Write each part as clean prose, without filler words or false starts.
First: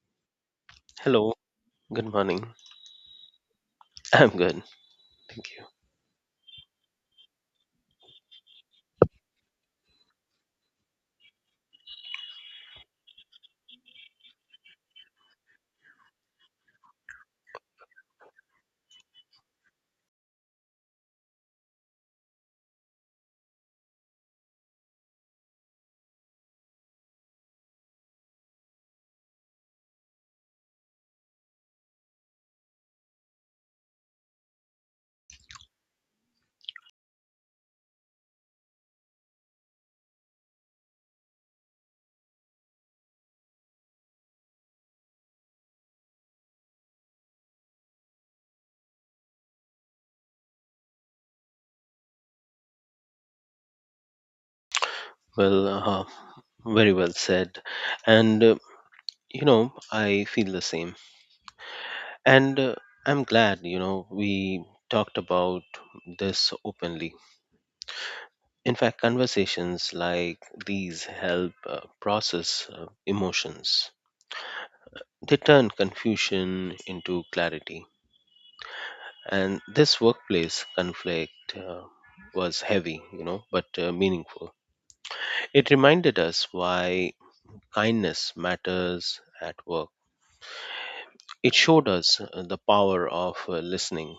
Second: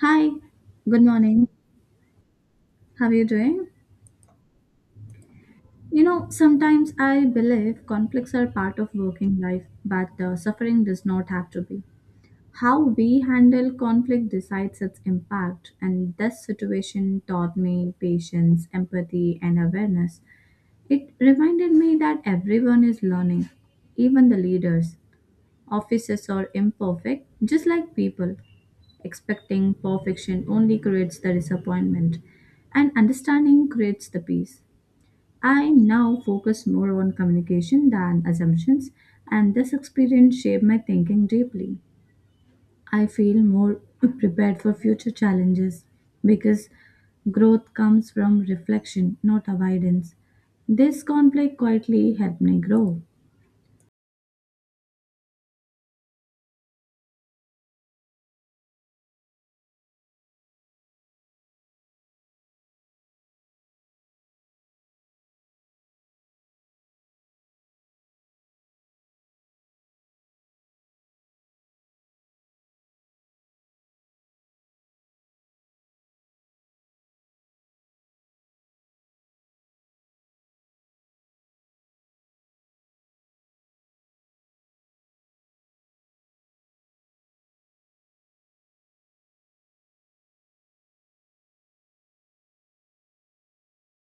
Hi, good Hello, morning. good morning. How are you doing? I'm good, thank you. You know, sometimes I believe conflicts are part of working life, but suffering does not have to be. How we handle conflict decides its impact, and this situation taught me patience, empathy, and awareness. It reminded me that everyone is learning, even the leaders. Offices are imperfect, just like people. Expecting perfection only creates the disappointment, and understanding creates the peace. I now focus more on communication than assumptions, and this experience shaped my thinking deeply. I feel more prepared for future challenges because growth comes from reflection, not avoidance. This conflict quietly helped me grow. Well, uh, Very well said. And, uh, you know, I feel the same. And I'm glad, you know, we talked about this openly. In fact, conversations like these help process emotions, they turn confusion into clarity. And this workplace conflict was heavy, you know, but meaningful. It reminded us why kindness matters at work. It showed us the power of listening,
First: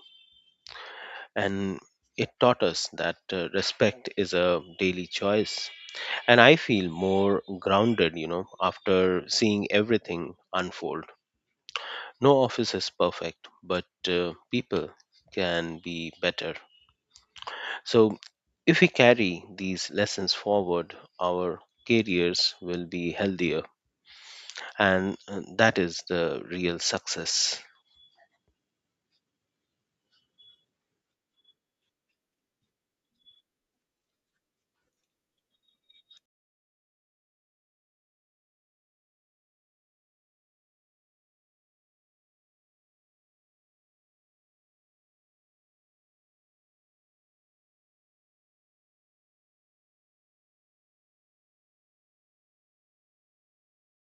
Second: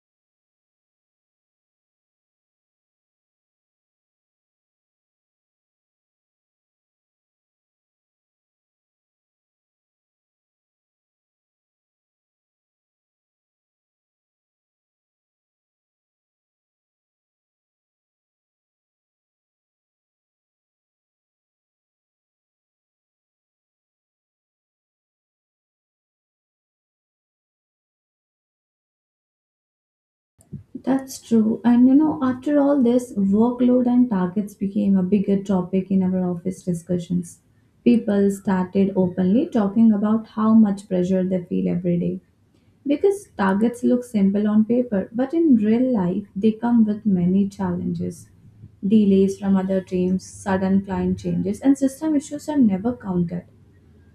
and it taught us that respect is a daily choice. And I feel more grounded, you know, after seeing everything unfold. No office is perfect, but people can be better. So if we carry these lessons forward, our careers will be healthier, and that is the real success. That's true. And you know, after all this, workload and targets became a bigger topic in our office discussions. People started openly talking about how much pressure they feel every day. Because targets look simple on paper, but in real life, they come with many challenges. Delays from other teams, sudden client changes, and system issues are never counted.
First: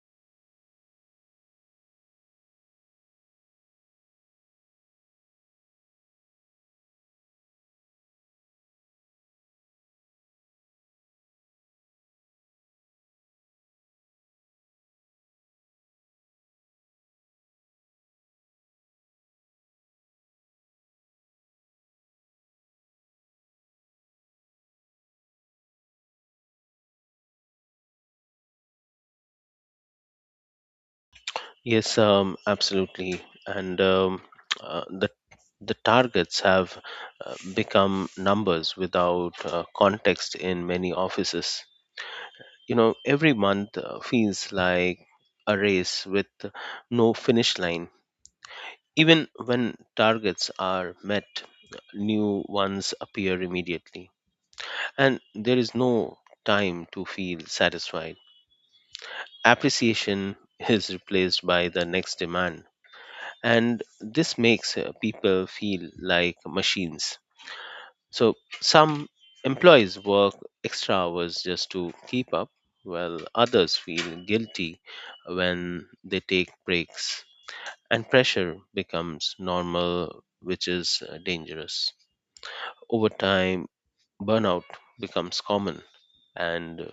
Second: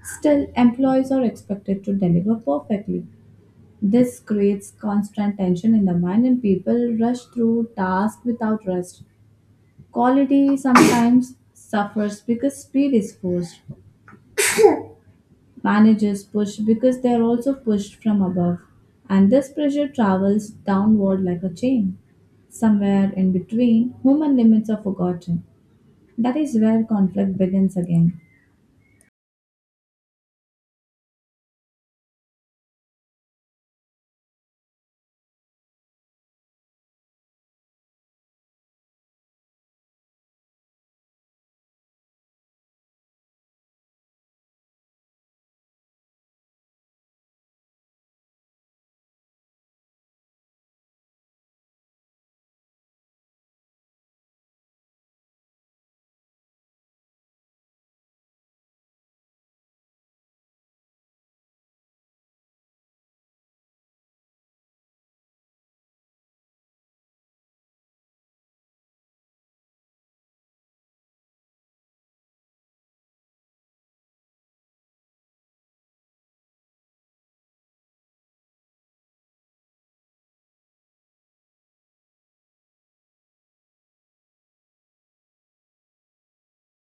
Still, employees are expected to deliver perfectly. This creates constant tension in the mind, and people rush through tasks without rest. Quality sometimes suffers because speed is forced. Managers push because they are also pushed from above, and this pressure travels downward like a chain. Somewhere in between, human limits are forgotten. That is where conflict begins again. Yes, Absolutely. And um, uh, the the targets have become numbers without context in many offices. You know, every month feels like a race with no finish line. Even when targets are met, new ones appear immediately, and there is no time to feel satisfied. Appreciation is replaced by the next demand, and this makes people feel like machines. So some employees work extra hours just to keep up, while others feel guilty when they take breaks, and pressure becomes normal, which is dangerous. Over time, burnout becomes common, and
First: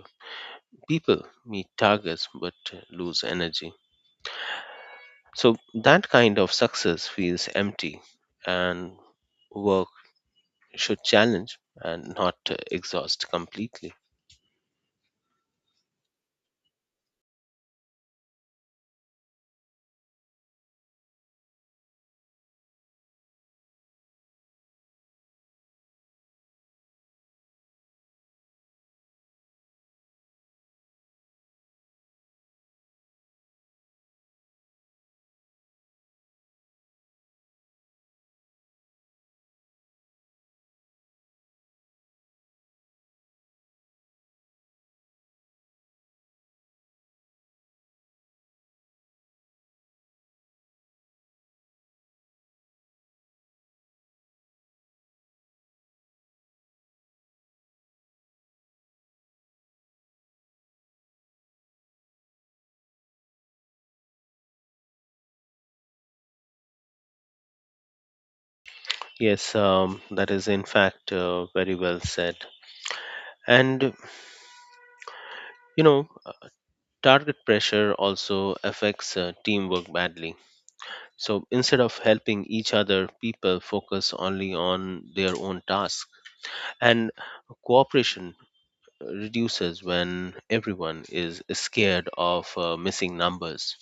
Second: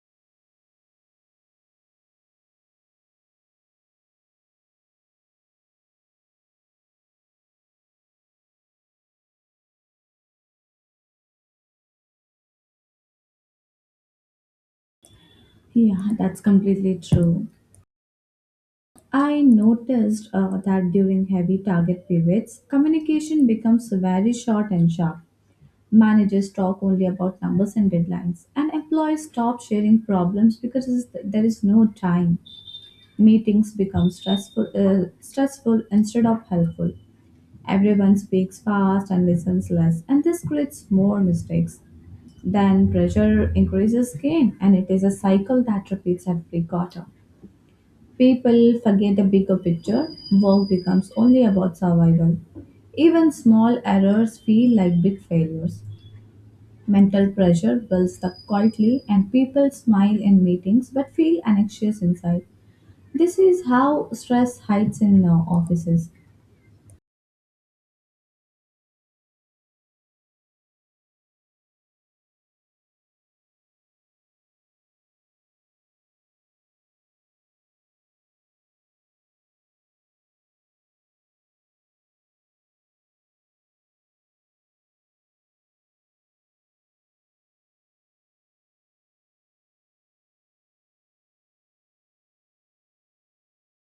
people meet targets but lose energy. So that kind of success feels empty, and work should challenge and not exhaust completely. Yeah, that's completely true. I noticed that during heavy target periods, communication becomes very short and sharp. Managers talk only about numbers and deadlines, and employees stop sharing problems because there is no time. Meetings become stressful, stressful instead of helpful. Everyone speaks fast and listens less, and this creates more mistakes. Then pressure increases again, and it is a cycle that repeats every quarter. People forget the bigger picture. Work becomes only about survival. Even small errors feel like big failures. Mental pressure builds up quietly, and people smile in meetings but feel anxious inside. This is how stress hides in offices. Yes, that is in fact very well said. And you know, uh, Target pressure also affects teamwork badly. So instead of helping each other, people focus only on their own task, and cooperation reduces when everyone is scared of missing numbers.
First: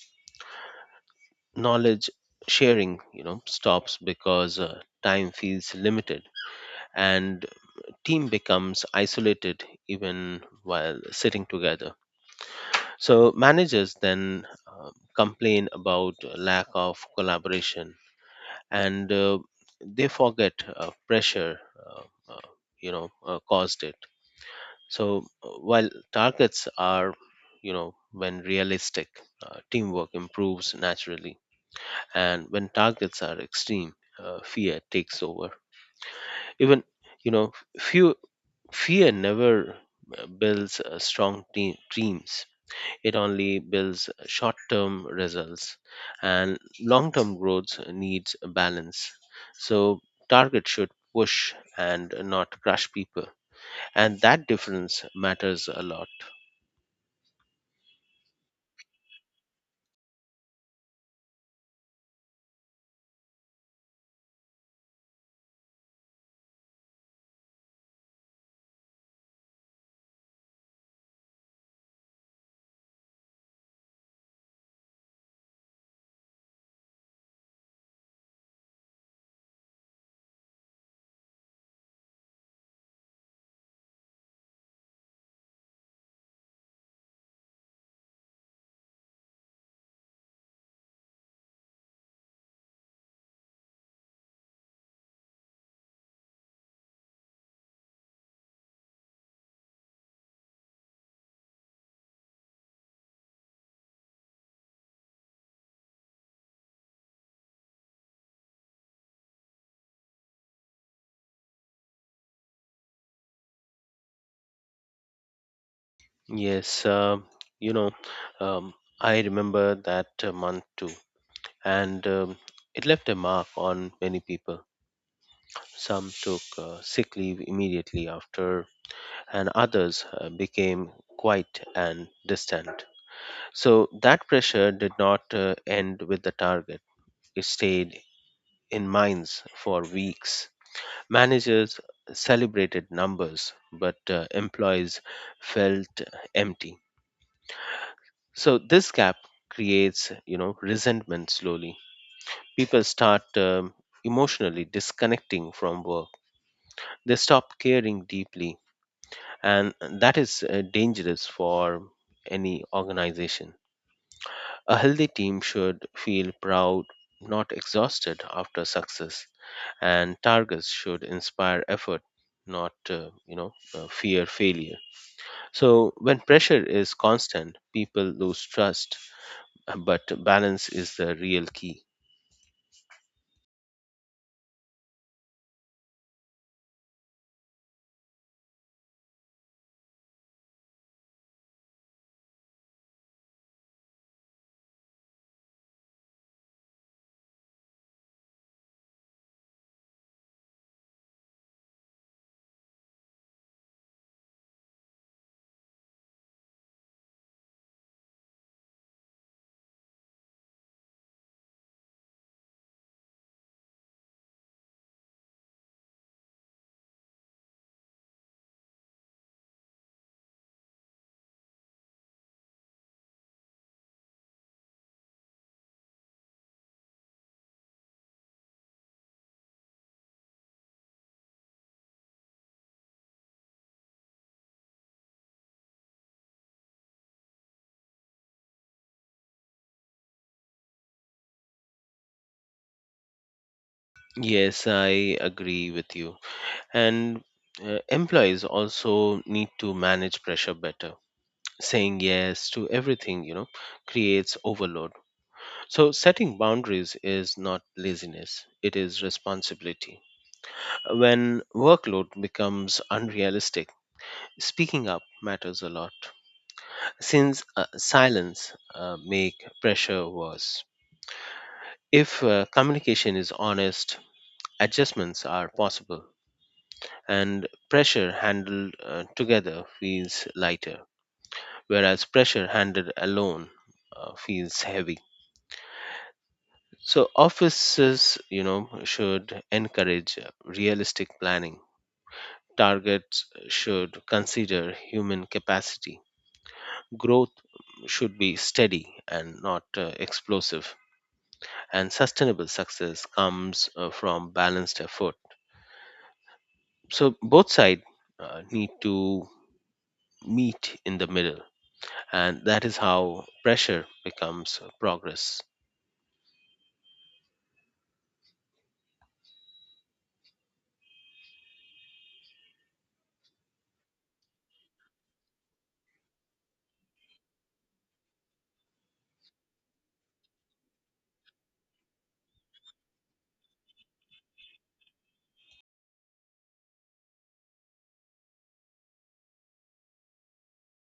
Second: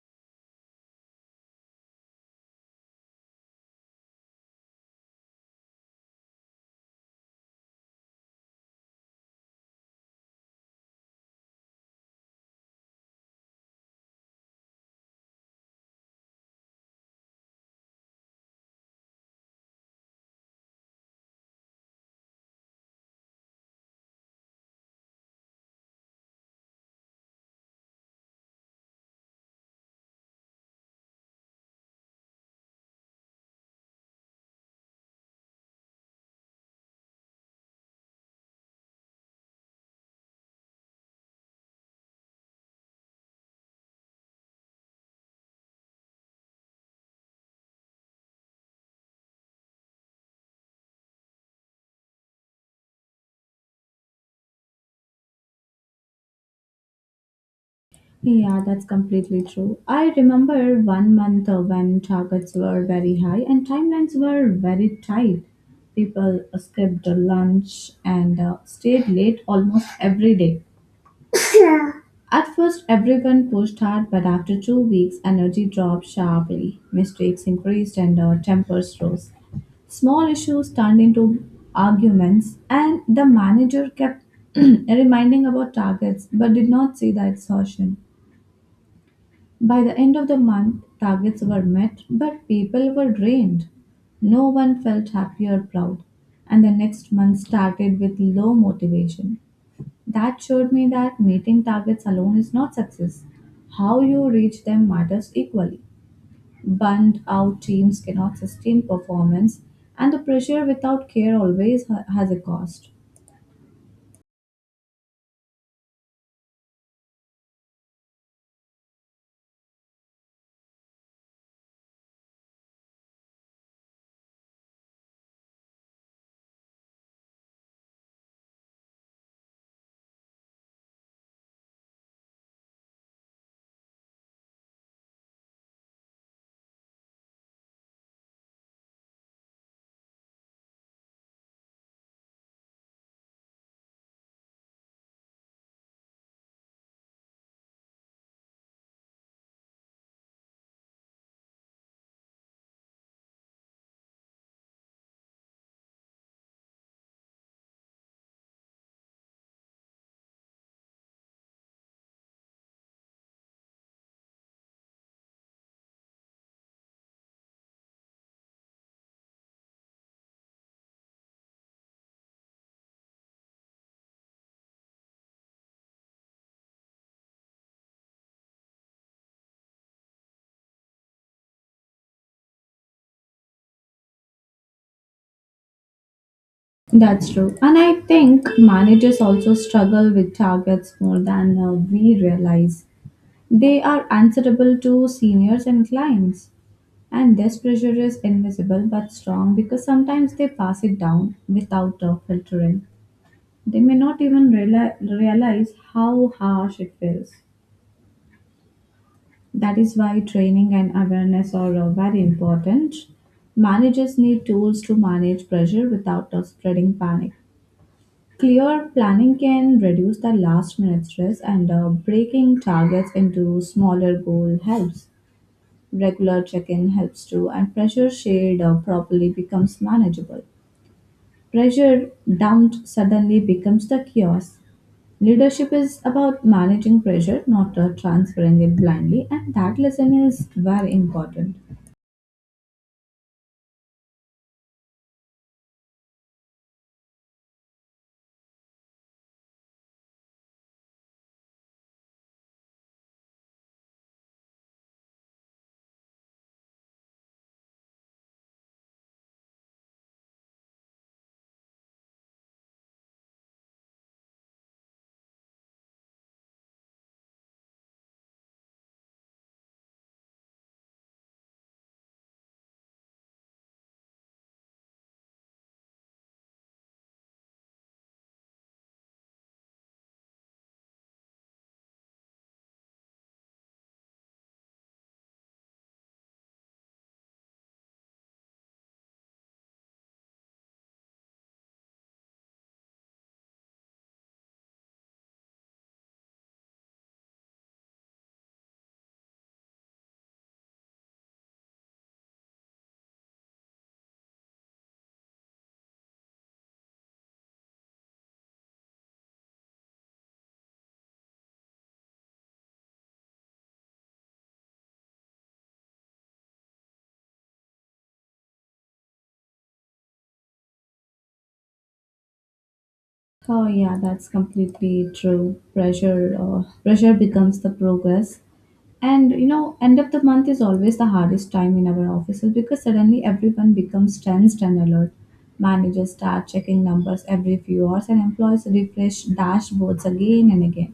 Knowledge sharing, you know, stops because time feels limited, and team becomes isolated even while sitting together. So managers then complain about lack of collaboration, and they forget caused it. So while targets are, you know, when realistic, teamwork improves naturally, and when targets are extreme, fear takes over. Even you know, few Fear never builds strong teams. It only builds short term results, and long term growth needs a balance. So, target should push and not crush people. And that difference matters a lot. Yeah, that's completely true. I remember one month when targets were very high and timelines were very tight. People skipped lunch and stayed late almost every day. At first, everyone pushed hard, but after 2 weeks, energy dropped sharply. Mistakes increased and tempers rose. Small issues turned into arguments, and the manager kept reminding about targets but did not see the exhaustion. By the end of the month, targets were met, but people were drained. No one felt happy or proud, and the next month started with low motivation. That showed me that meeting targets alone is not success. How you reach them matters equally. Burned out teams cannot sustain performance, and the pressure without care always has a cost. Yes, uh, you know, um, I remember that month too, and it left a mark on many people. Some took sick leave immediately after, and others became quiet and distant. So that pressure did not end with the target, it stayed in minds for weeks. Managers celebrated numbers, but employees felt empty. So this gap creates, you know, resentment slowly. People start emotionally disconnecting from work. They stop caring deeply, and that is dangerous for any organization. A healthy team should feel proud, not exhausted after success, and targets should inspire effort, not fear failure. So when pressure is constant, people lose trust, but balance is the real key. That's true. And I think managers also struggle with targets more than we realize. They are answerable to seniors and clients. And this pressure is invisible but strong because sometimes they pass it down without filtering. They may not even realize how harsh it feels. That is why training and awareness are very important. Managers need tools to manage pressure without spreading panic. Clear planning can reduce the last minute stress, and breaking targets into smaller goals helps. Regular check in helps too, and pressure shared properly becomes manageable. Pressure dumped suddenly becomes the chaos. Leadership is about managing pressure, not transferring it blindly, and that lesson is very important. Yes, I agree with you. And employees also need to manage pressure better. Saying yes to everything, you know, creates overload. So, setting boundaries is not laziness, it is responsibility. When workload becomes unrealistic, speaking up matters a lot, since silence make pressure worse. If communication is honest, adjustments are possible, and pressure handled together feels lighter, whereas pressure handled alone feels heavy. So offices, you know, should encourage realistic planning. Targets should consider human capacity. Growth should be steady and not explosive. And sustainable success comes from balanced effort. So both sides need to meet in the middle, and that is how pressure becomes progress. Oh yeah, that's completely true. Pressure becomes the progress, and you know, end of the month is always the hardest time in our offices because suddenly everyone becomes tensed and alert. Managers start checking numbers every few hours, and employees refresh dashboards again and again.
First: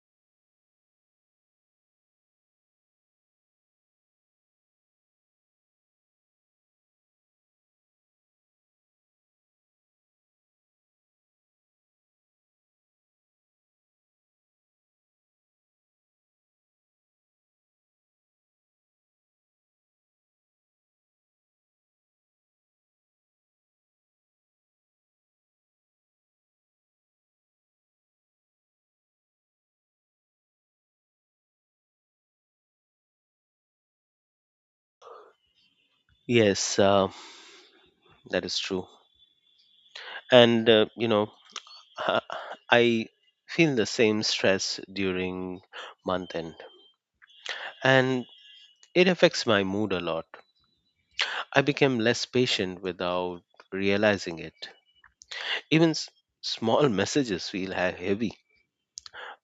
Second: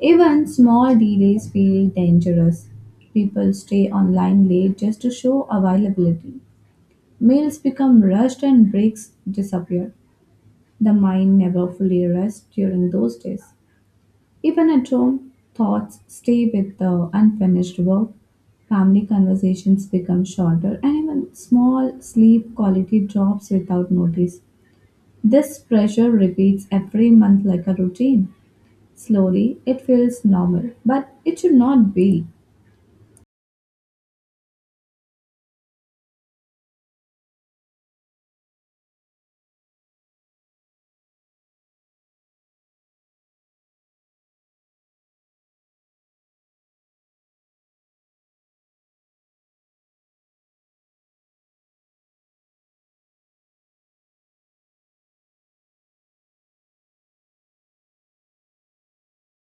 Even small delays feel dangerous. People stay online late just to show availability. Meals become rushed and breaks disappear. The mind never fully rests during those days. Even at home, thoughts stay with the unfinished work, family conversations become shorter, and even small sleep quality drops without notice. This pressure repeats every month like a routine. Slowly, it feels normal, but it should not be. Yes, uh, that is true. And uh, you know, Uh, I feel the same stress during month end, and it affects my mood a lot. I became less patient without realizing it. Even small messages feel heavy.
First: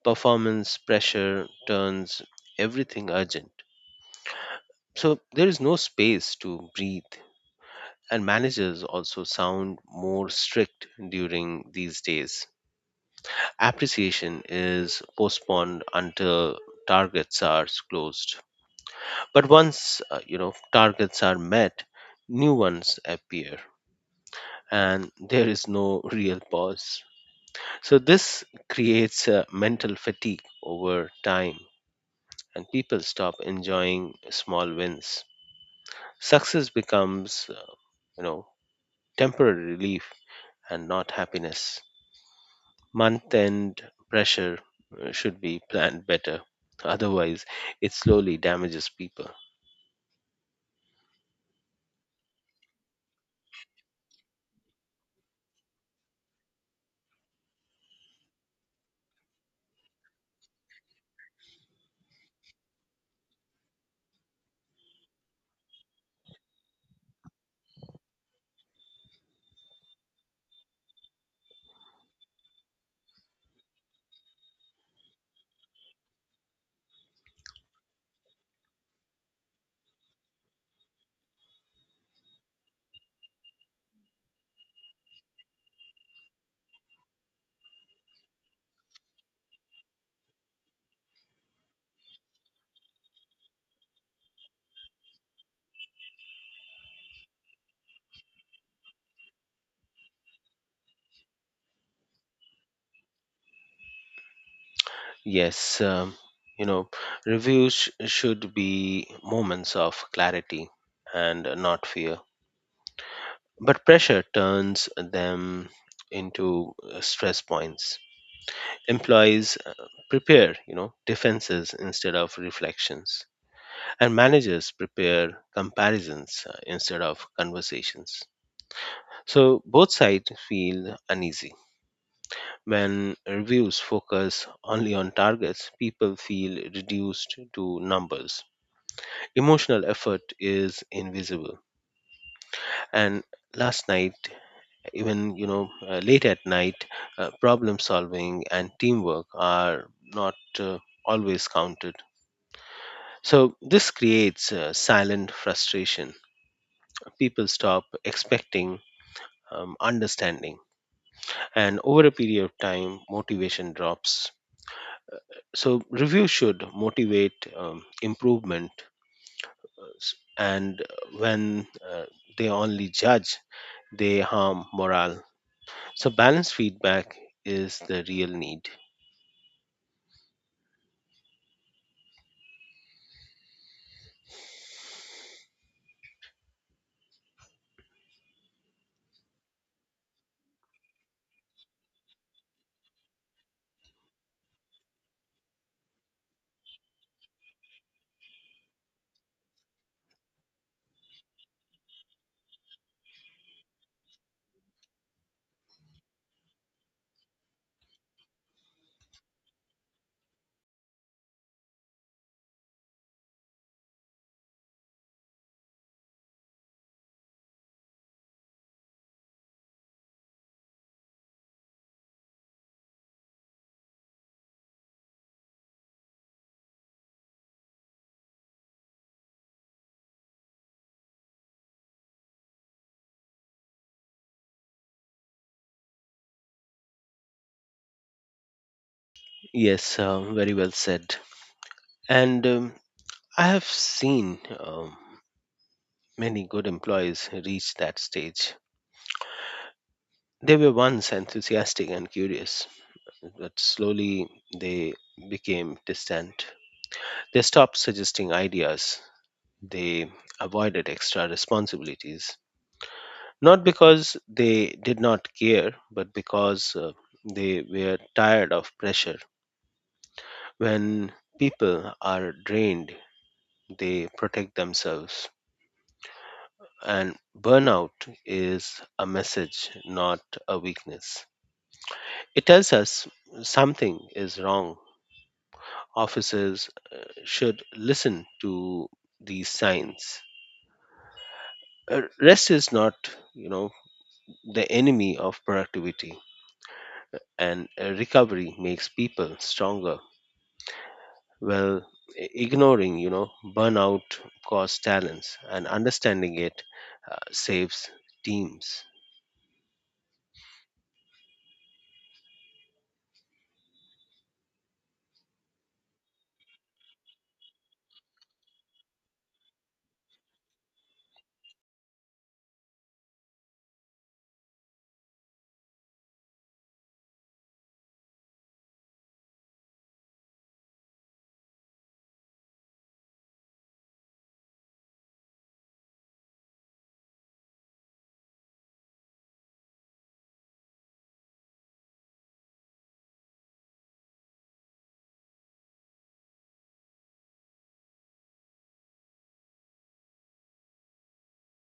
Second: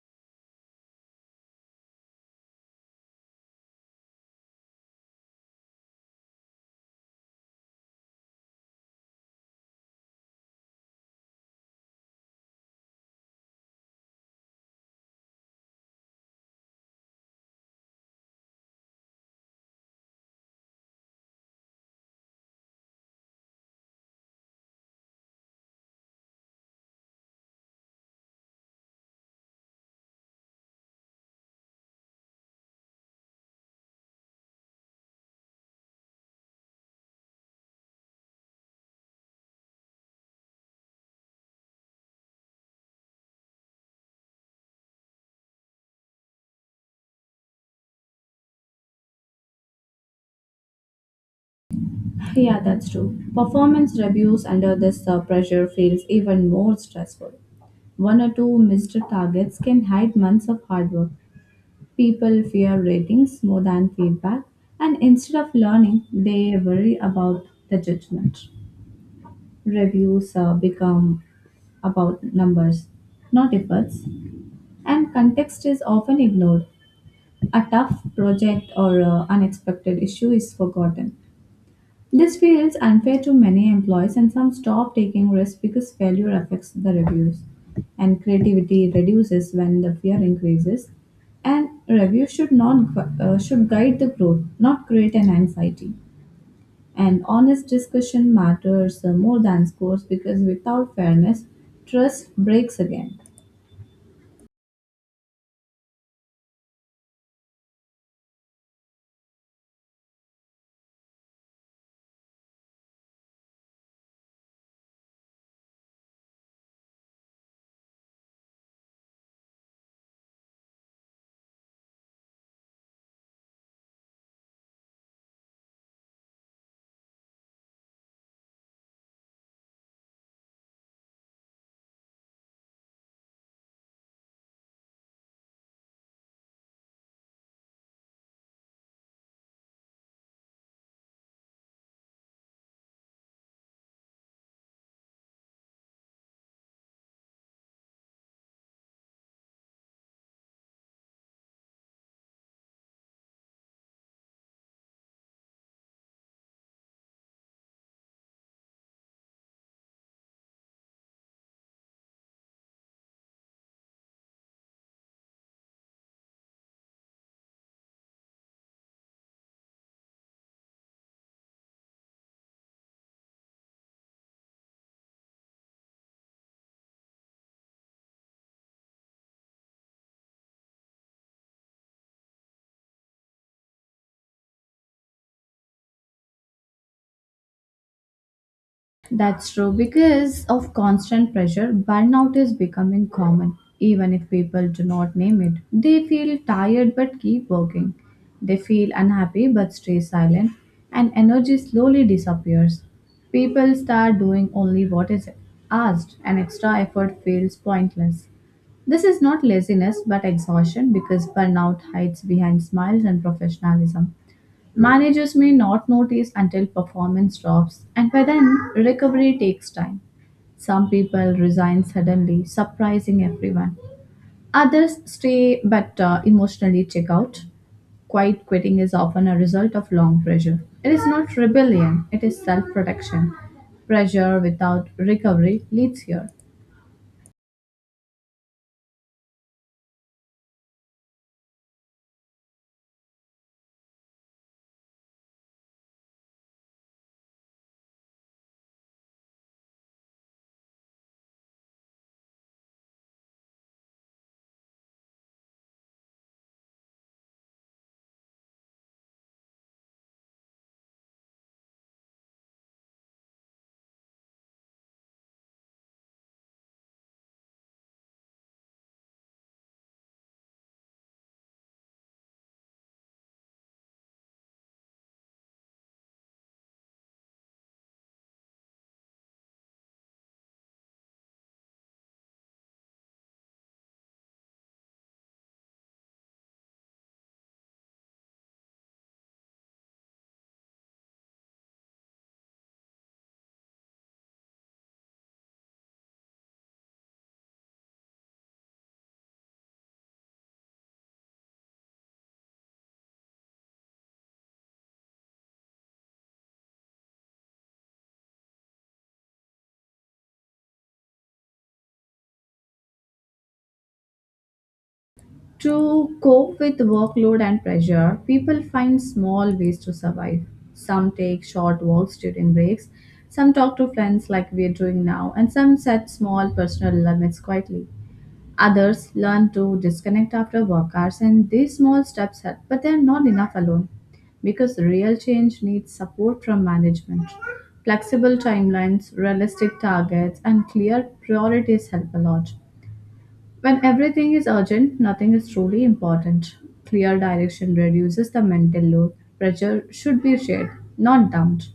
Performance pressure turns everything urgent. So there is no space to breathe. And managers also sound more strict during these days. Appreciation is postponed until targets are closed. But once you know targets are met, new ones appear and there is no real pause. So this creates a mental fatigue over time, and people stop enjoying small wins. Success becomes you know temporary relief and not happiness. Month end pressure should be planned better. Otherwise, it slowly damages people. Yeah, that's true. Performance reviews under this pressure feels even more stressful. One or two missed targets can hide months of hard work. People fear ratings more than feedback, and instead of learning, they worry about the judgment. Reviews become about numbers, not efforts, and context is often ignored. A tough project or unexpected issue is forgotten. This feels unfair to many employees, and some stop taking risks because failure affects the reviews. And creativity reduces when the fear increases. And reviews should not gu- should guide the growth, not create an anxiety. And honest discussion matters more than scores because without fairness, trust breaks again. Yes, um, you know, reviews should be moments of clarity and not fear. But pressure turns them into stress points. Employees prepare, you know, defenses instead of reflections, and managers prepare comparisons instead of conversations. So both sides feel uneasy. When reviews focus only on targets, people feel reduced to numbers. Emotional effort is invisible, and last night, even late at night, problem solving and teamwork are not always counted. So this creates silent frustration. People stop expecting understanding, and over a period of time motivation drops. So review should motivate improvement. S- and when uh, they only judge, they harm morale. So, balanced feedback is the real need. That's true. Because of constant pressure, burnout is becoming common. Even if people do not name it, they feel tired but keep working. They feel unhappy but stay silent, and energy slowly disappears. People start doing only what is asked, and extra effort feels pointless. This is not laziness but exhaustion because burnout hides behind smiles and professionalism. Managers may not notice until performance drops, and by then, recovery takes time. Some people resign suddenly, surprising everyone. Others stay but emotionally check out. Quiet quitting is often a result of long pressure. It is not rebellion, it is self protection. Pressure without recovery leads here. Yes, Very well said. And I have seen many good employees reach that stage. They were once enthusiastic and curious, but slowly they became distant. They stopped suggesting ideas, they avoided extra responsibilities, not because they did not care, but because they were tired of pressure. When people are drained, they protect themselves. And burnout is a message, not a weakness. It tells us something is wrong. Officers should listen to these signs. Rest is not, you know, the enemy of productivity, and recovery makes people stronger. Well, ignoring, you know, burnout costs talents, and understanding it saves teams. To cope with workload and pressure, people find small ways to survive. Some take short walks during breaks, some talk to friends like we're doing now, and some set small personal limits quietly. Others learn to disconnect after work hours, and these small steps help, but they're not enough alone because real change needs support from management. Flexible timelines, realistic targets, and clear priorities help a lot. When everything is urgent, nothing is truly important. Clear direction reduces the mental load. Pressure should be shared, not dumped.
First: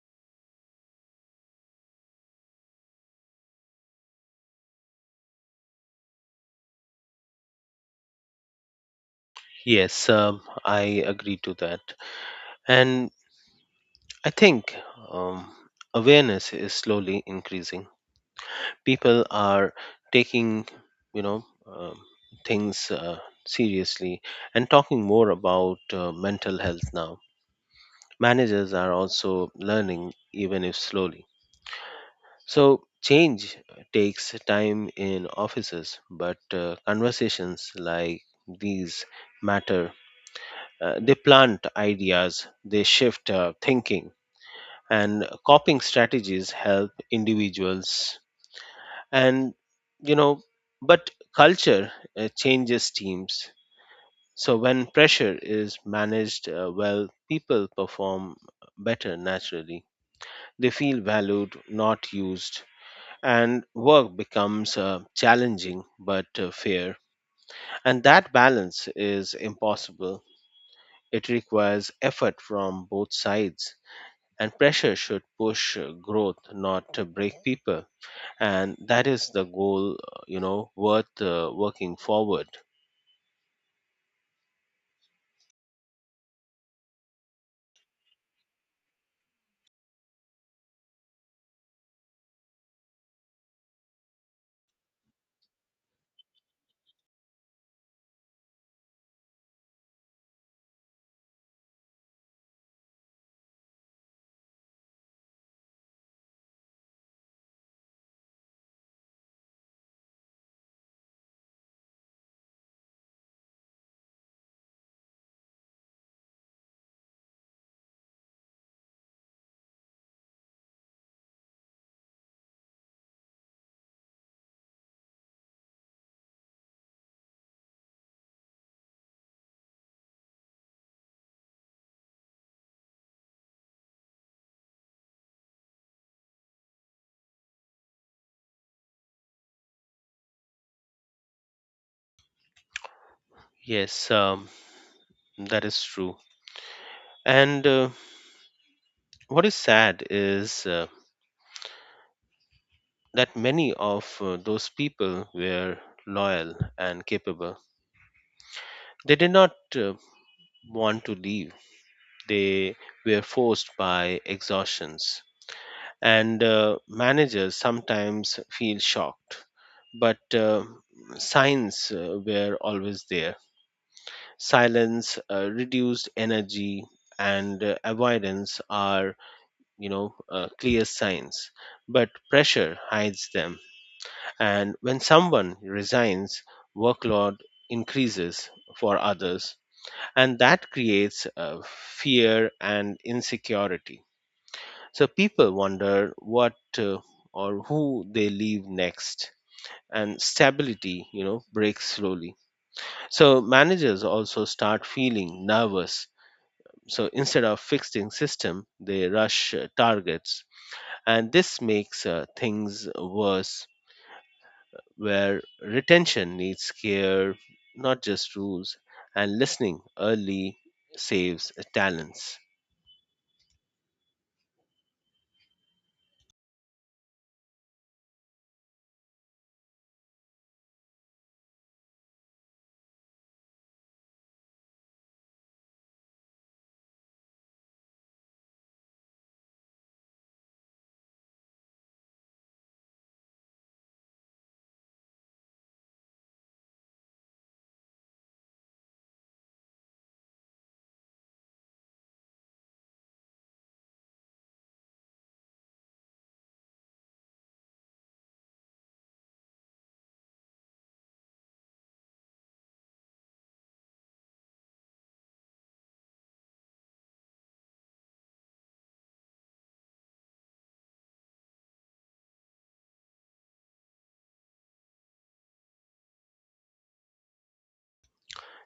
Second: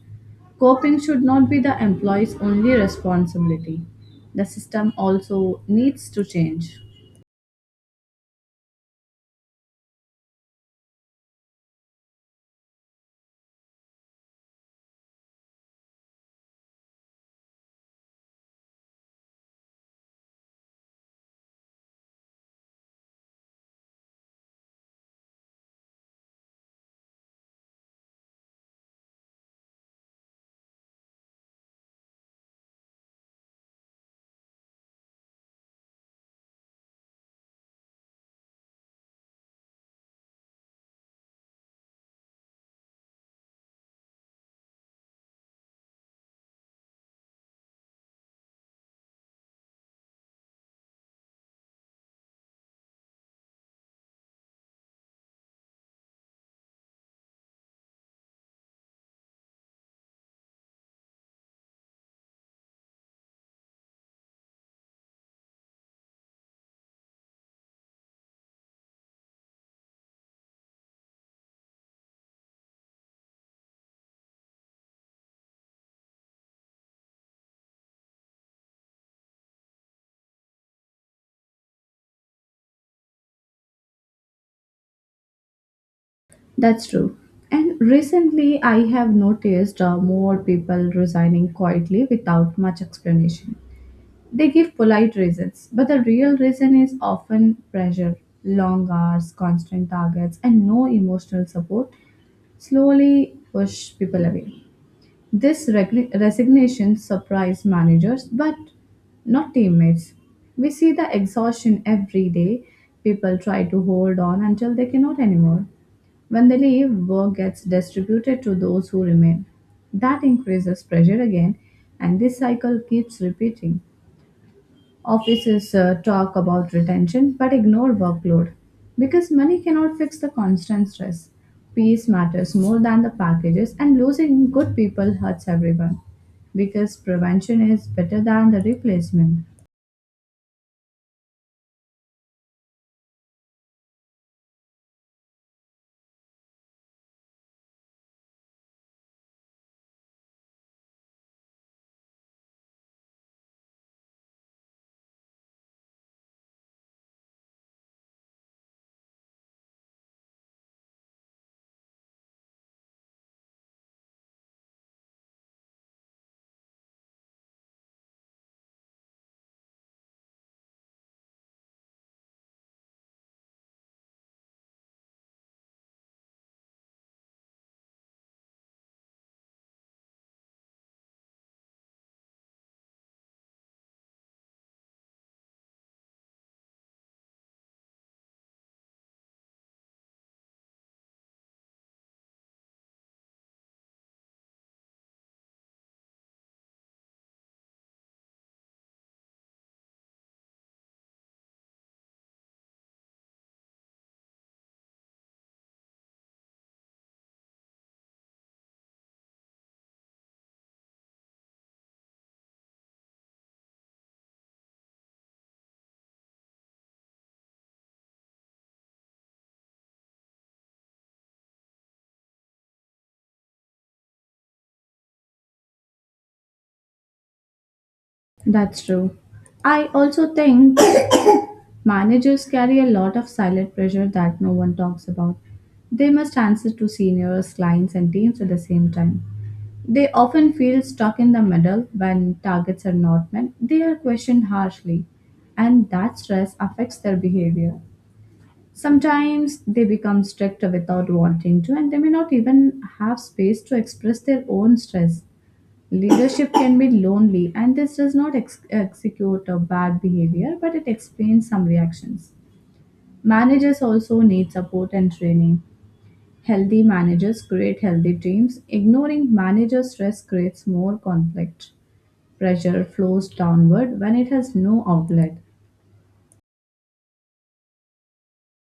Coping should not be the employee's only responsibility. The system also needs to change. Yes, I agree to that. And I think um, awareness is slowly increasing. People are taking, you know um, things seriously, and talking more about mental health now. Managers are also learning, even if slowly. So, change takes time in offices, but conversations like these matter. They plant ideas, they shift thinking, and coping strategies help individuals. And, you know, but culture changes teams. So, when pressure is managed well, people perform better naturally. They feel valued, not used, and work becomes challenging but fair. And that balance is impossible. It requires effort from both sides, and pressure should push growth, not to break people. And that is the goal, worth working forward. That's true. And recently, I have noticed more people resigning quietly without much explanation. They give polite reasons, but the real reason is often pressure, long hours, constant targets, and no emotional support slowly push people away. This resignation surprised managers, but not teammates. We see the exhaustion every day. People try to hold on until they cannot anymore. When they leave, work gets distributed to those who remain. That increases pressure again, and this cycle keeps repeating. Offices talk about retention but ignore workload because money cannot fix the constant stress. Peace matters more than the packages, and losing good people hurts everyone because prevention is better than the replacement. Yes, um, that is true. And what is sad is that many of those people were loyal and capable. They did not want to leave. They were forced by exhaustions. And managers sometimes feel shocked, but signs were always there. Silence, reduced energy, and avoidance are, clear signs. But pressure hides them. And when someone resigns, workload increases for others, and that creates fear and insecurity. So people wonder what or who they leave next, and stability, you know, breaks slowly. So managers also start feeling nervous. So instead of fixing system, they rush targets, and this makes things worse, where retention needs care, not just rules, and listening early saves talents. That's true. I also think managers carry a lot of silent pressure that no one talks about. They must answer to seniors, clients, and teams at the same time. They often feel stuck in the middle when targets are not met. They are questioned harshly, and that stress affects their behavior. Sometimes they become strict without wanting to, and they may not even have space to express their own stress. Leadership can be lonely, and this does not execute a bad behavior, but it explains some reactions. Managers also need support and training. Healthy managers create healthy teams. Ignoring manager stress creates more conflict. Pressure flows downward when it has no outlet.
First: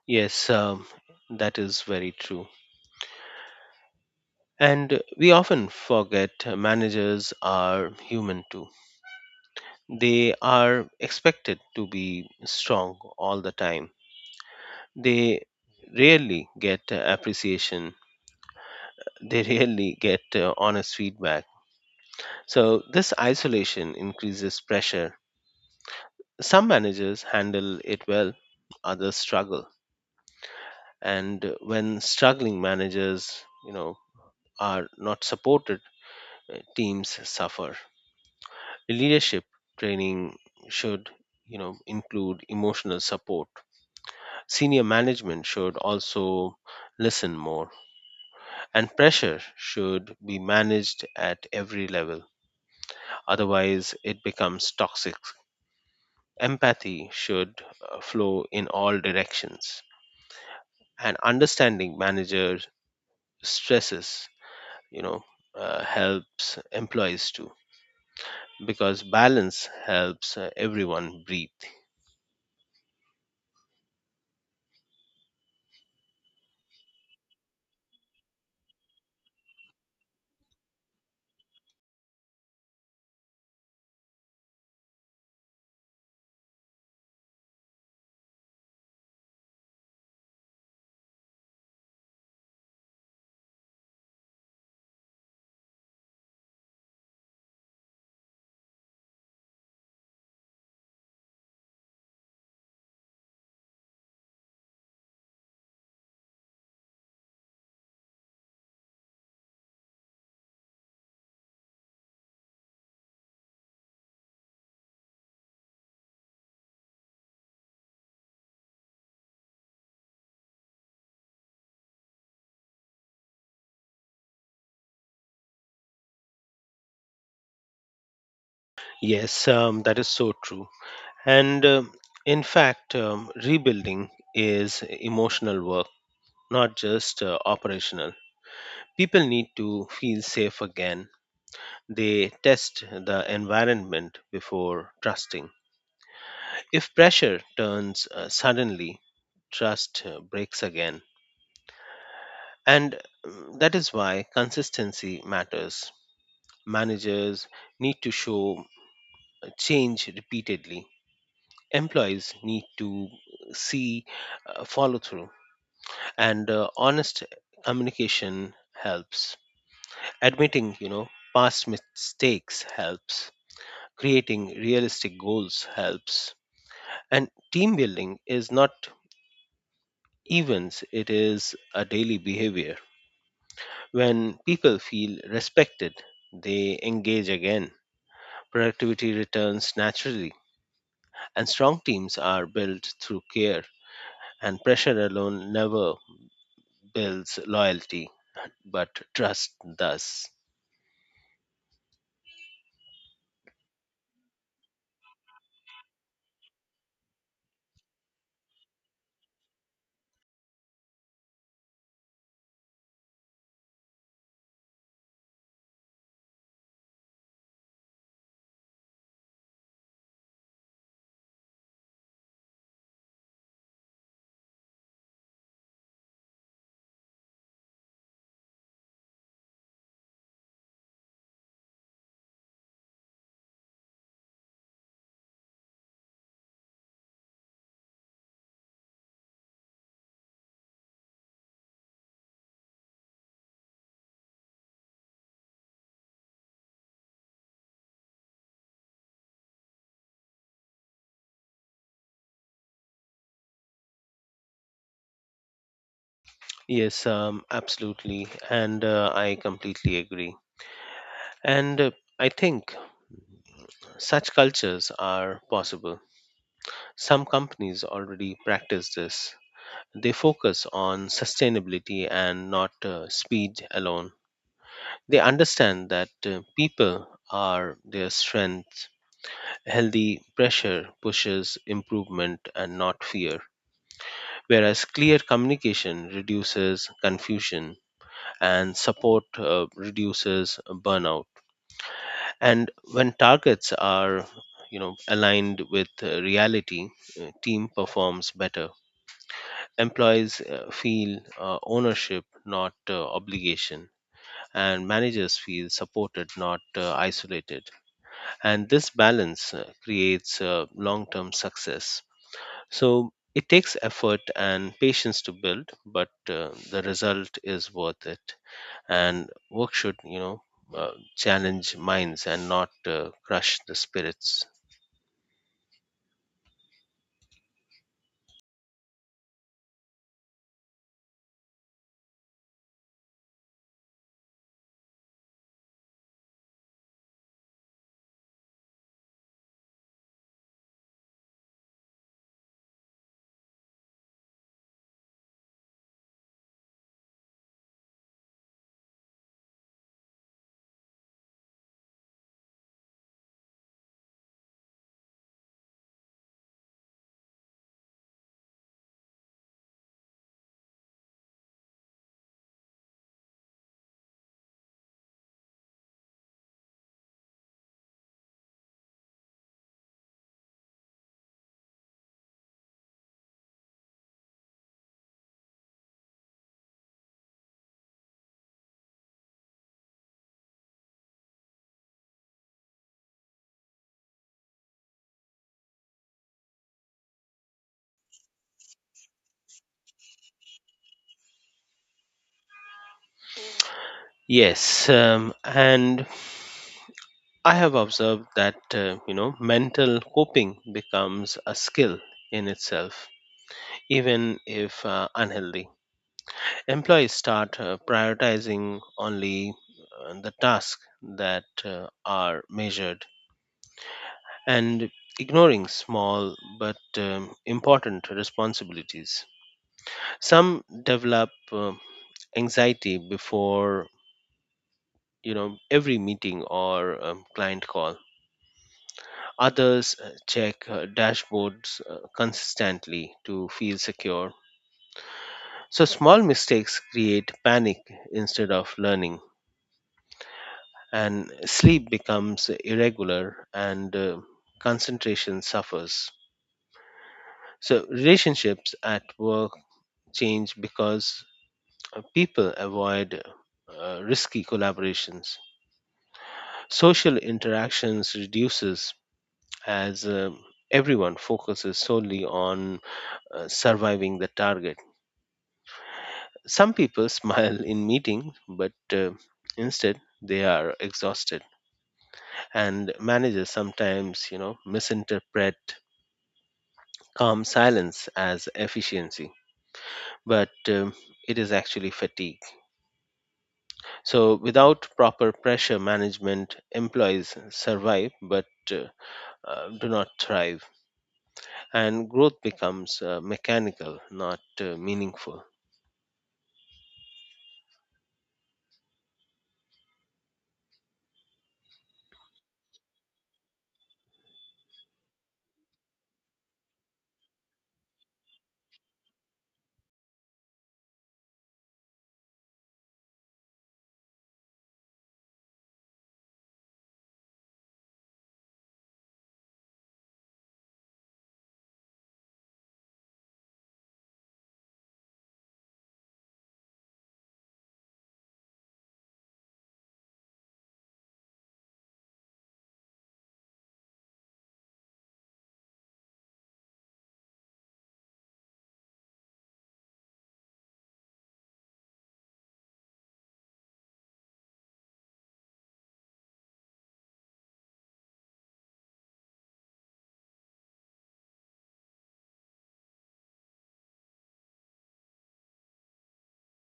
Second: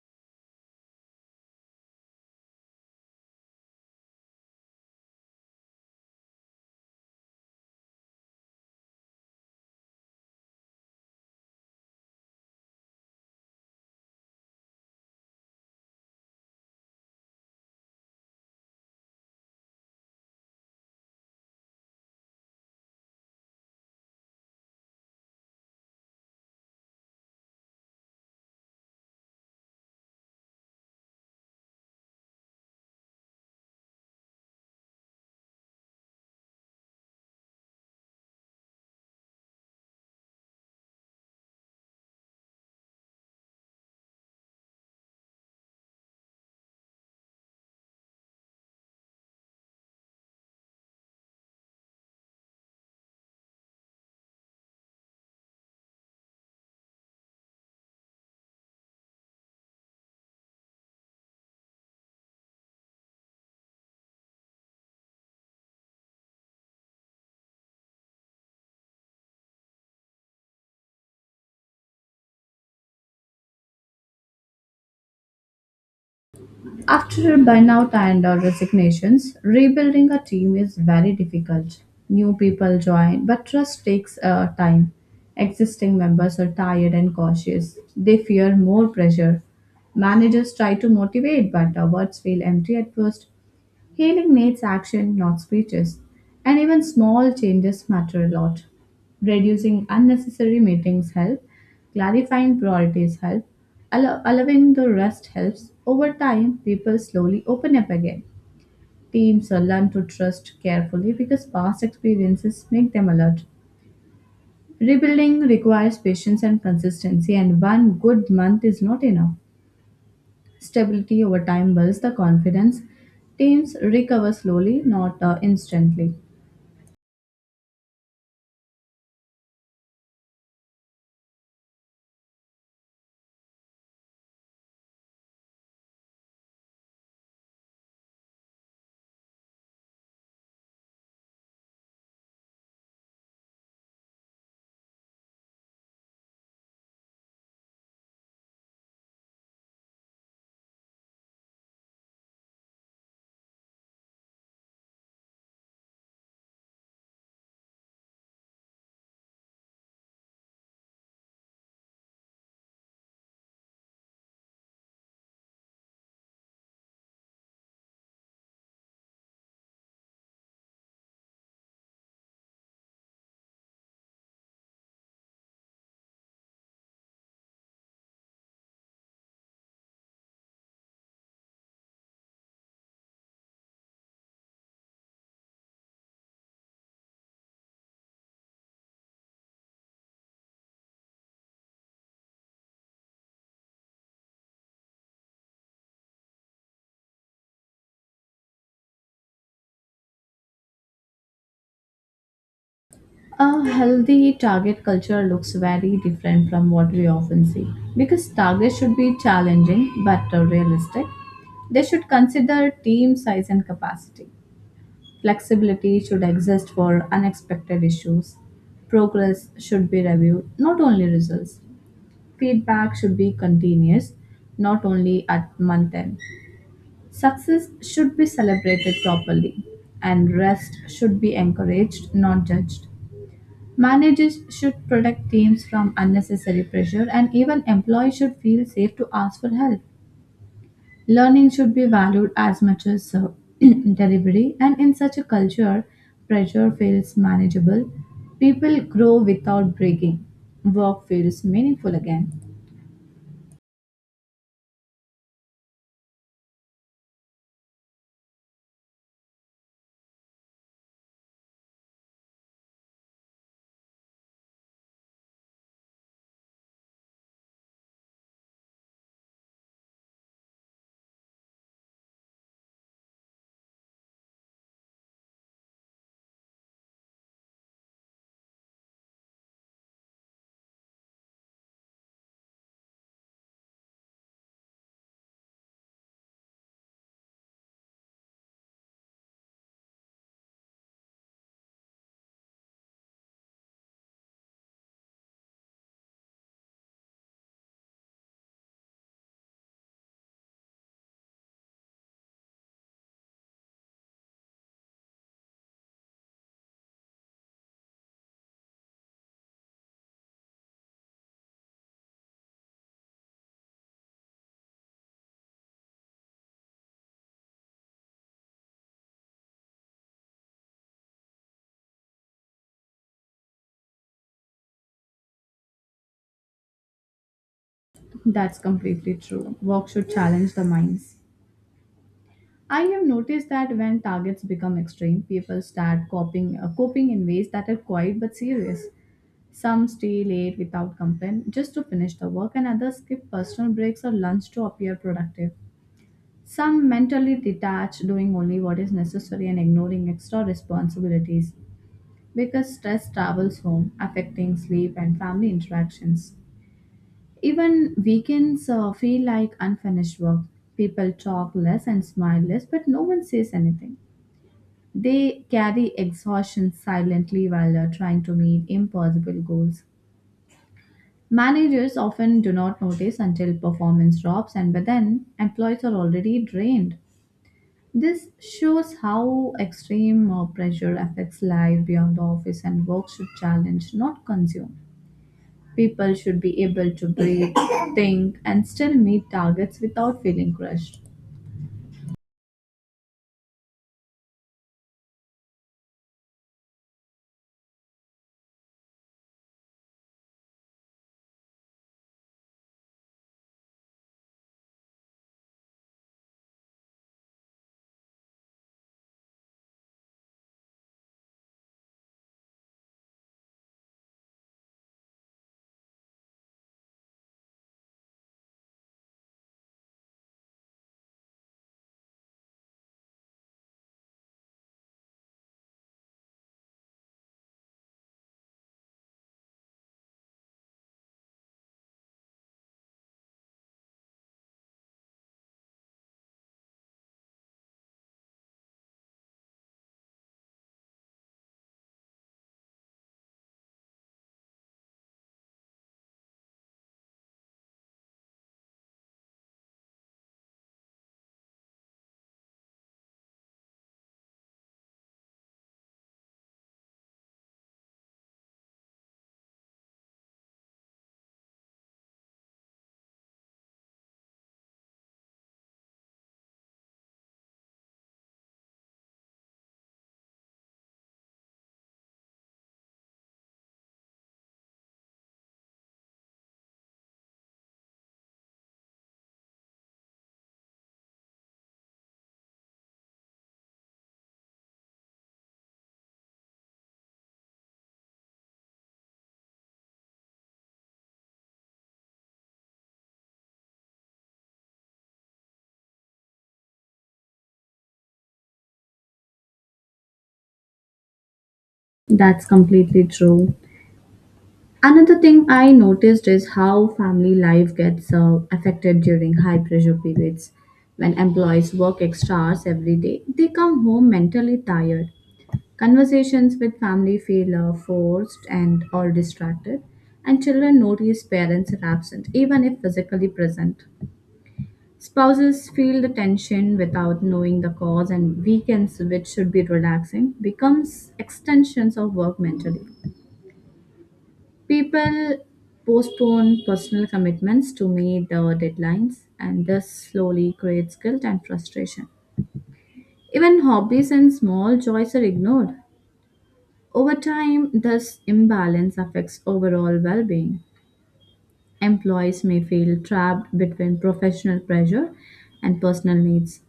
Yes, um, that is very true. And we often forget managers are human too. They are expected to be strong all the time. They rarely get appreciation, they rarely get honest feedback. So, this isolation increases pressure. Some managers handle it well, others struggle. And when struggling managers, you know, are not supported, teams suffer. Leadership training should, you know, include emotional support. Senior management should also listen more, and pressure should be managed at every level, otherwise it becomes toxic. Empathy should flow in all directions, and understanding manager stresses, you know helps employees too, because balance helps everyone breathe. After burnout and or resignations, rebuilding a team is very difficult. New people join, but trust takes time. Existing members are tired and cautious. They fear more pressure. Managers try to motivate, but our words feel empty at first. Healing needs action, not speeches, and even small changes matter a lot. Reducing unnecessary meetings help, clarifying priorities help, allowing the rest helps. Over time, people slowly open up again. Teams are learn to trust carefully because past experiences make them alert. Rebuilding requires patience and consistency, and one good month is not enough. Stability over time builds the confidence. Teams recover slowly, not instantly. Yes, that is so true. And in fact, rebuilding is emotional work, not just operational. People need to feel safe again. They test the environment before trusting. If pressure turns suddenly, trust breaks again. And that is why consistency matters. Managers need to show change repeatedly. Employees need to see follow through, and honest communication helps, admitting, you know, past mistakes helps, creating realistic goals helps, and team building is not events, it is a daily behavior. When people feel respected, they engage again, productivity returns naturally, and strong teams are built through care, and pressure alone never builds loyalty, but trust does. A healthy target culture looks very different from what we often see because targets should be challenging but realistic. They should consider team size and capacity. Flexibility should exist for unexpected issues. Progress should be reviewed, not only results. Feedback should be continuous, not only at month end. Success should be celebrated properly, and rest should be encouraged, not judged. Managers should protect teams from unnecessary pressure, and even employees should feel safe to ask for help. Learning should be valued as much as delivery, and in such a culture, pressure feels manageable. People grow without breaking. Work feels meaningful again. Yes, Absolutely. And I completely agree. And I think such cultures are possible. Some companies already practice this. They focus on sustainability and not speed alone. They understand that people are their strength. Healthy pressure pushes improvement and not fear, whereas clear communication reduces confusion and support reduces burnout, and when targets are aligned with reality, team performs better, employees feel ownership not obligation, and managers feel supported not isolated, and this balance creates long term success. So it takes effort and patience to build, but the result is worth it. And work should challenge minds and not crush the spirits. That's completely true. Work should challenge the minds. I have noticed that when targets become extreme, people start coping in ways that are quiet but serious. Some stay late without complaint just to finish the work, and others skip personal breaks or lunch to appear productive. Some mentally detached, doing only what is necessary and ignoring extra responsibilities because stress travels home, affecting sleep and family interactions. Even weekends feel like unfinished work. People talk less and smile less, but no one says anything. They carry exhaustion silently while trying to meet impossible goals. Managers often do not notice until performance drops, and by then, employees are already drained. This shows how extreme pressure affects life beyond the office, and work should challenge, not consume. People should be able to breathe, think, and still meet targets without feeling crushed. Yes, and I have observed that mental coping becomes a skill in itself, even if unhealthy. Employees start prioritizing only the tasks that are measured and ignoring small but important responsibilities. Some develop anxiety before every meeting or client call. Others check dashboards consistently to feel secure. So, small mistakes create panic instead of learning, and sleep becomes irregular and concentration suffers. So, relationships at work change because people avoid risky collaborations. Social interactions reduces as everyone focuses solely on surviving the target. Some people smile in meeting, but instead they are exhausted. And managers sometimes, misinterpret calm silence as efficiency, but it is actually fatigue. So, without proper pressure management, employees survive but uh, do not thrive, and growth becomes mechanical, not meaningful. That's completely true. Another thing I noticed is how family life gets affected during high pressure periods. When employees work extra hours every day, they come home mentally tired. Conversations with family feel forced and or distracted, and children notice parents are absent, even if physically present. Spouses feel the tension without knowing the cause, and weekends, which should be relaxing, becomes extensions of work mentally. People postpone personal commitments to meet the deadlines, and this slowly creates guilt and frustration. Even hobbies and small joys are ignored. Over time, this imbalance affects overall well being. Employees may feel trapped between professional pressure and personal needs.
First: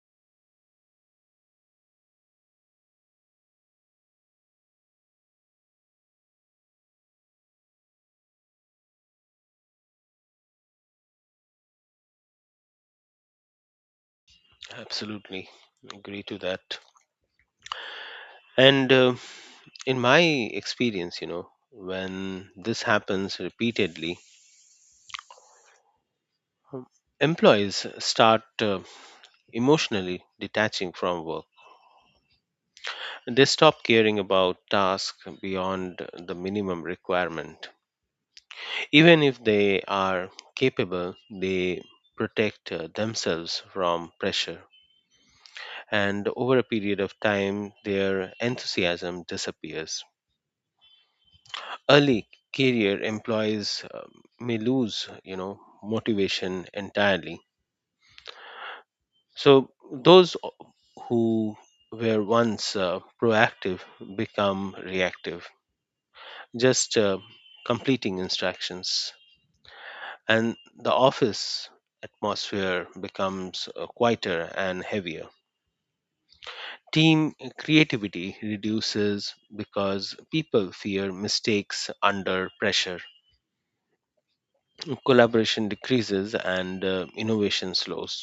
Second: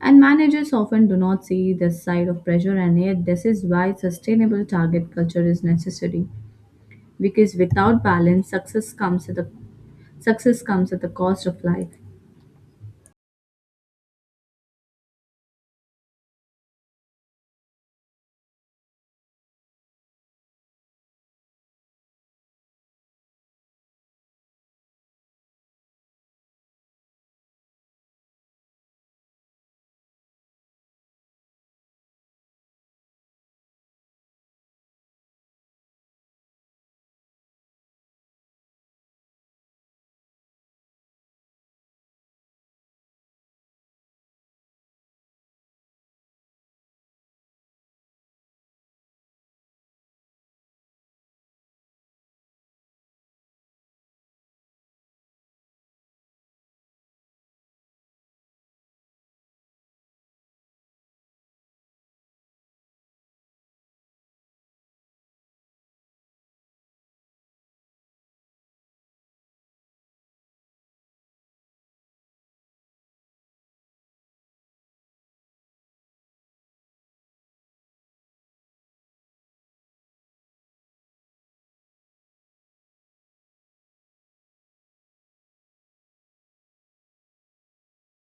And managers often do not see this side of pressure, and yet, this is why sustainable target culture is necessary. Because without balance, success comes at the cost of life. Absolutely agree to that. And in my experience, when this happens repeatedly, um, employees start emotionally detaching from work. They stop caring about tasks beyond the minimum requirement. Even if they are capable, they protect themselves from pressure. And over a period of time, their enthusiasm disappears. Early career employees may lose, motivation entirely. So those who were once proactive become reactive, just completing instructions. And the office atmosphere becomes quieter and heavier. Team creativity reduces because people fear mistakes under pressure. Collaboration decreases and innovation slows.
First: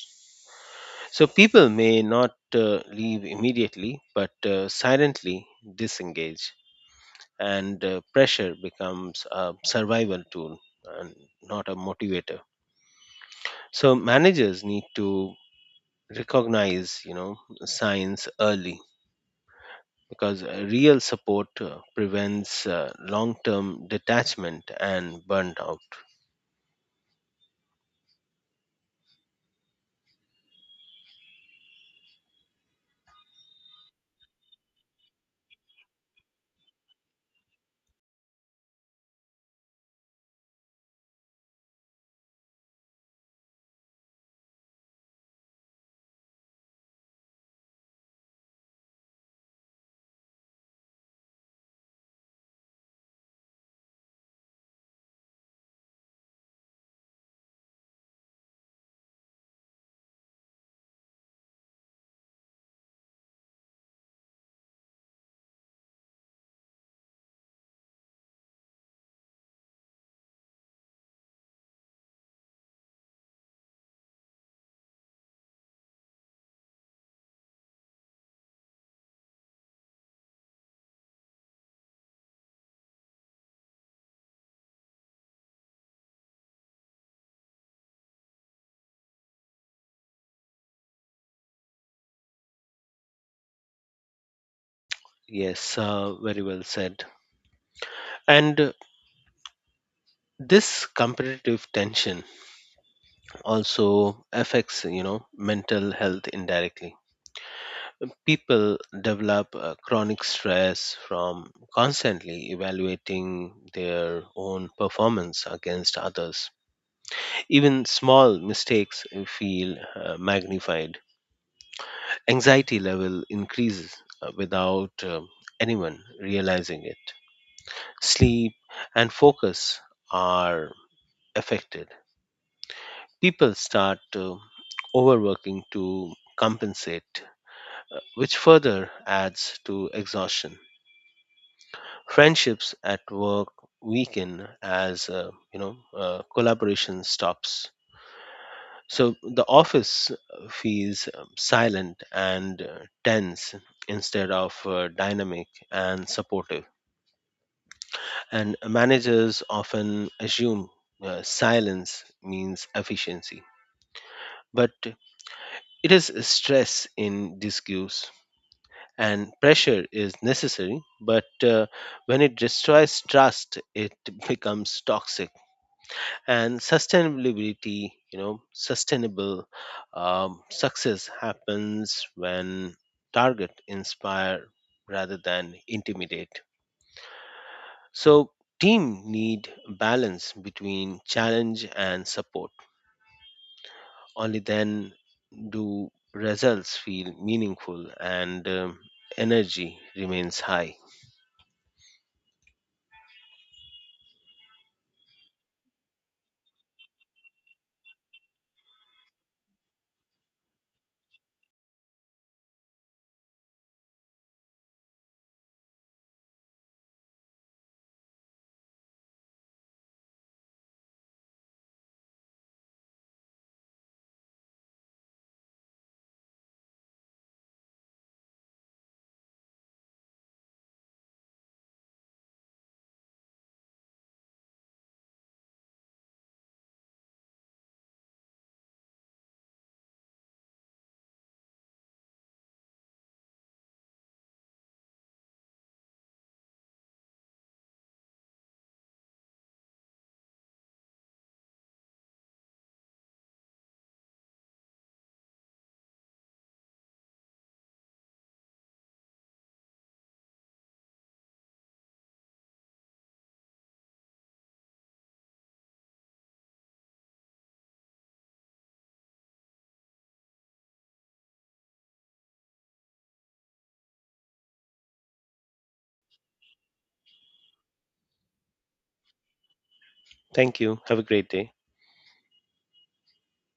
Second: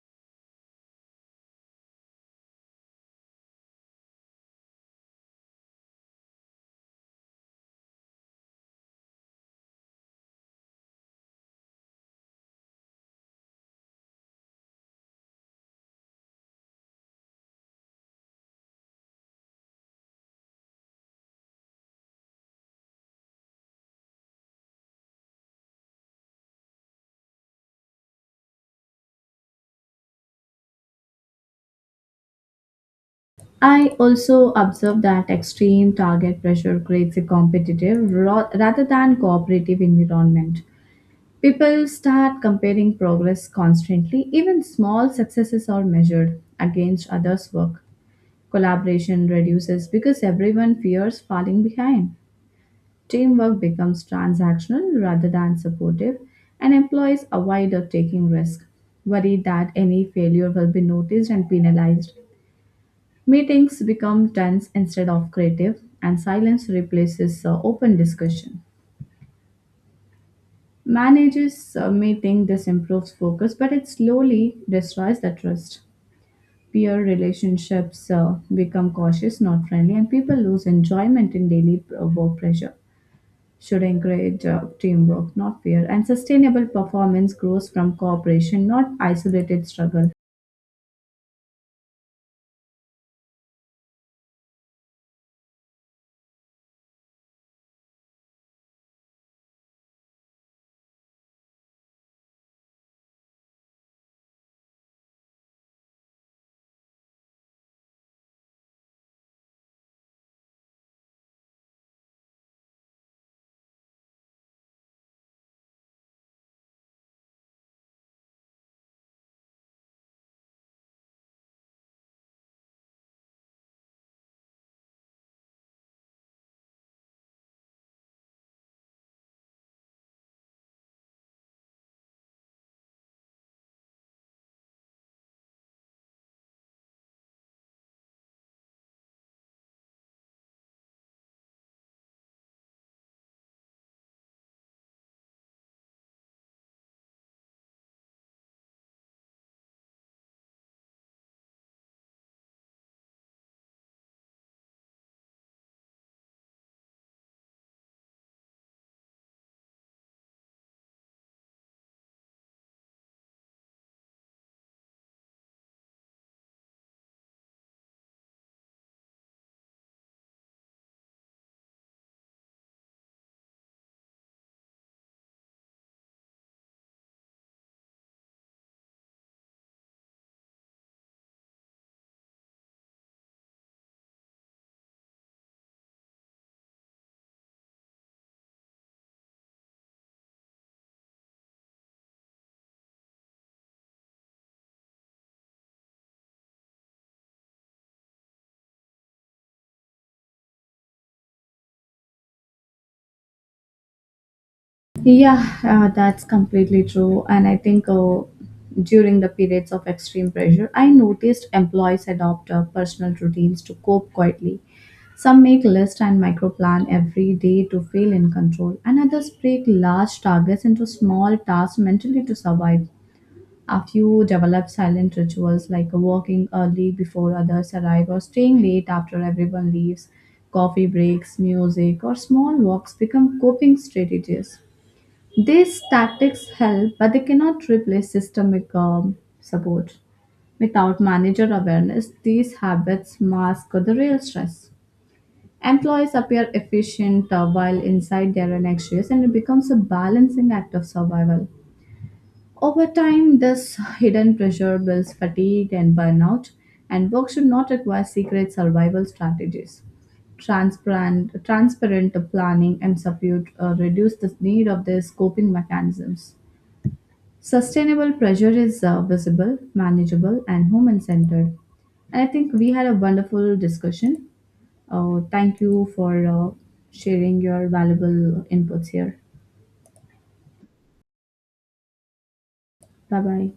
So people may not leave immediately, but silently disengage, and pressure becomes a survival tool and not a motivator. So managers need to recognize, signs early because real support prevents long-term detachment and burnout. I also observe that extreme target pressure creates a competitive rather than cooperative environment. People start comparing progress constantly, even small successes are measured against others' work. Collaboration reduces because everyone fears falling behind. Teamwork becomes transactional rather than supportive, and employees avoid of taking risk, worried that any failure will be noticed and penalized. Meetings become tense instead of creative, and silence replaces open discussion. Managers may think this improves focus, but it slowly destroys the trust. Peer relationships become cautious, not friendly, and people lose enjoyment in daily work pressure. Should encourage teamwork, not fear, and sustainable performance grows from cooperation, not isolated struggle. Yes, very well said. And this competitive tension also affects, mental health indirectly. People develop chronic stress from constantly evaluating their own performance against others. Even small mistakes feel magnified. Anxiety level increases without anyone realizing it. Sleep and focus are affected. People start overworking to compensate, which further adds to exhaustion. Friendships at work weaken as collaboration stops. So the office feels silent and tense instead of dynamic and supportive. And managers often assume silence means efficiency, but it is stress in disguise, and pressure is necessary, but when it destroys trust it becomes toxic. And sustainability, sustainable success happens when target inspire rather than intimidate. So team need balance between challenge and support. Only then do results feel meaningful and energy remains high. Yeah, that's completely true. And I think during the periods of extreme pressure, I noticed employees adopt personal routines to cope quietly. Some make list and micro-plan every day to feel in control, and others break large targets into small tasks mentally to survive. A few develop silent rituals like walking early before others arrive or staying late after everyone leaves. Coffee breaks, music, or small walks become coping strategies. These tactics help, but they cannot replace systemic support. Without manager awareness, these habits mask the real stress. Employees appear efficient while inside they are anxious, and it becomes a balancing act of survival. Over time, this hidden pressure builds fatigue and burnout, and work should not require secret survival strategies. Transparent planning and support reduce the need of these coping mechanisms. Sustainable pressure is visible, manageable, and human centered. And I think we had a wonderful discussion. Thank you for sharing your valuable inputs here. Thank you. Have a great day. Bye bye.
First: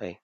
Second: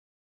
Bye.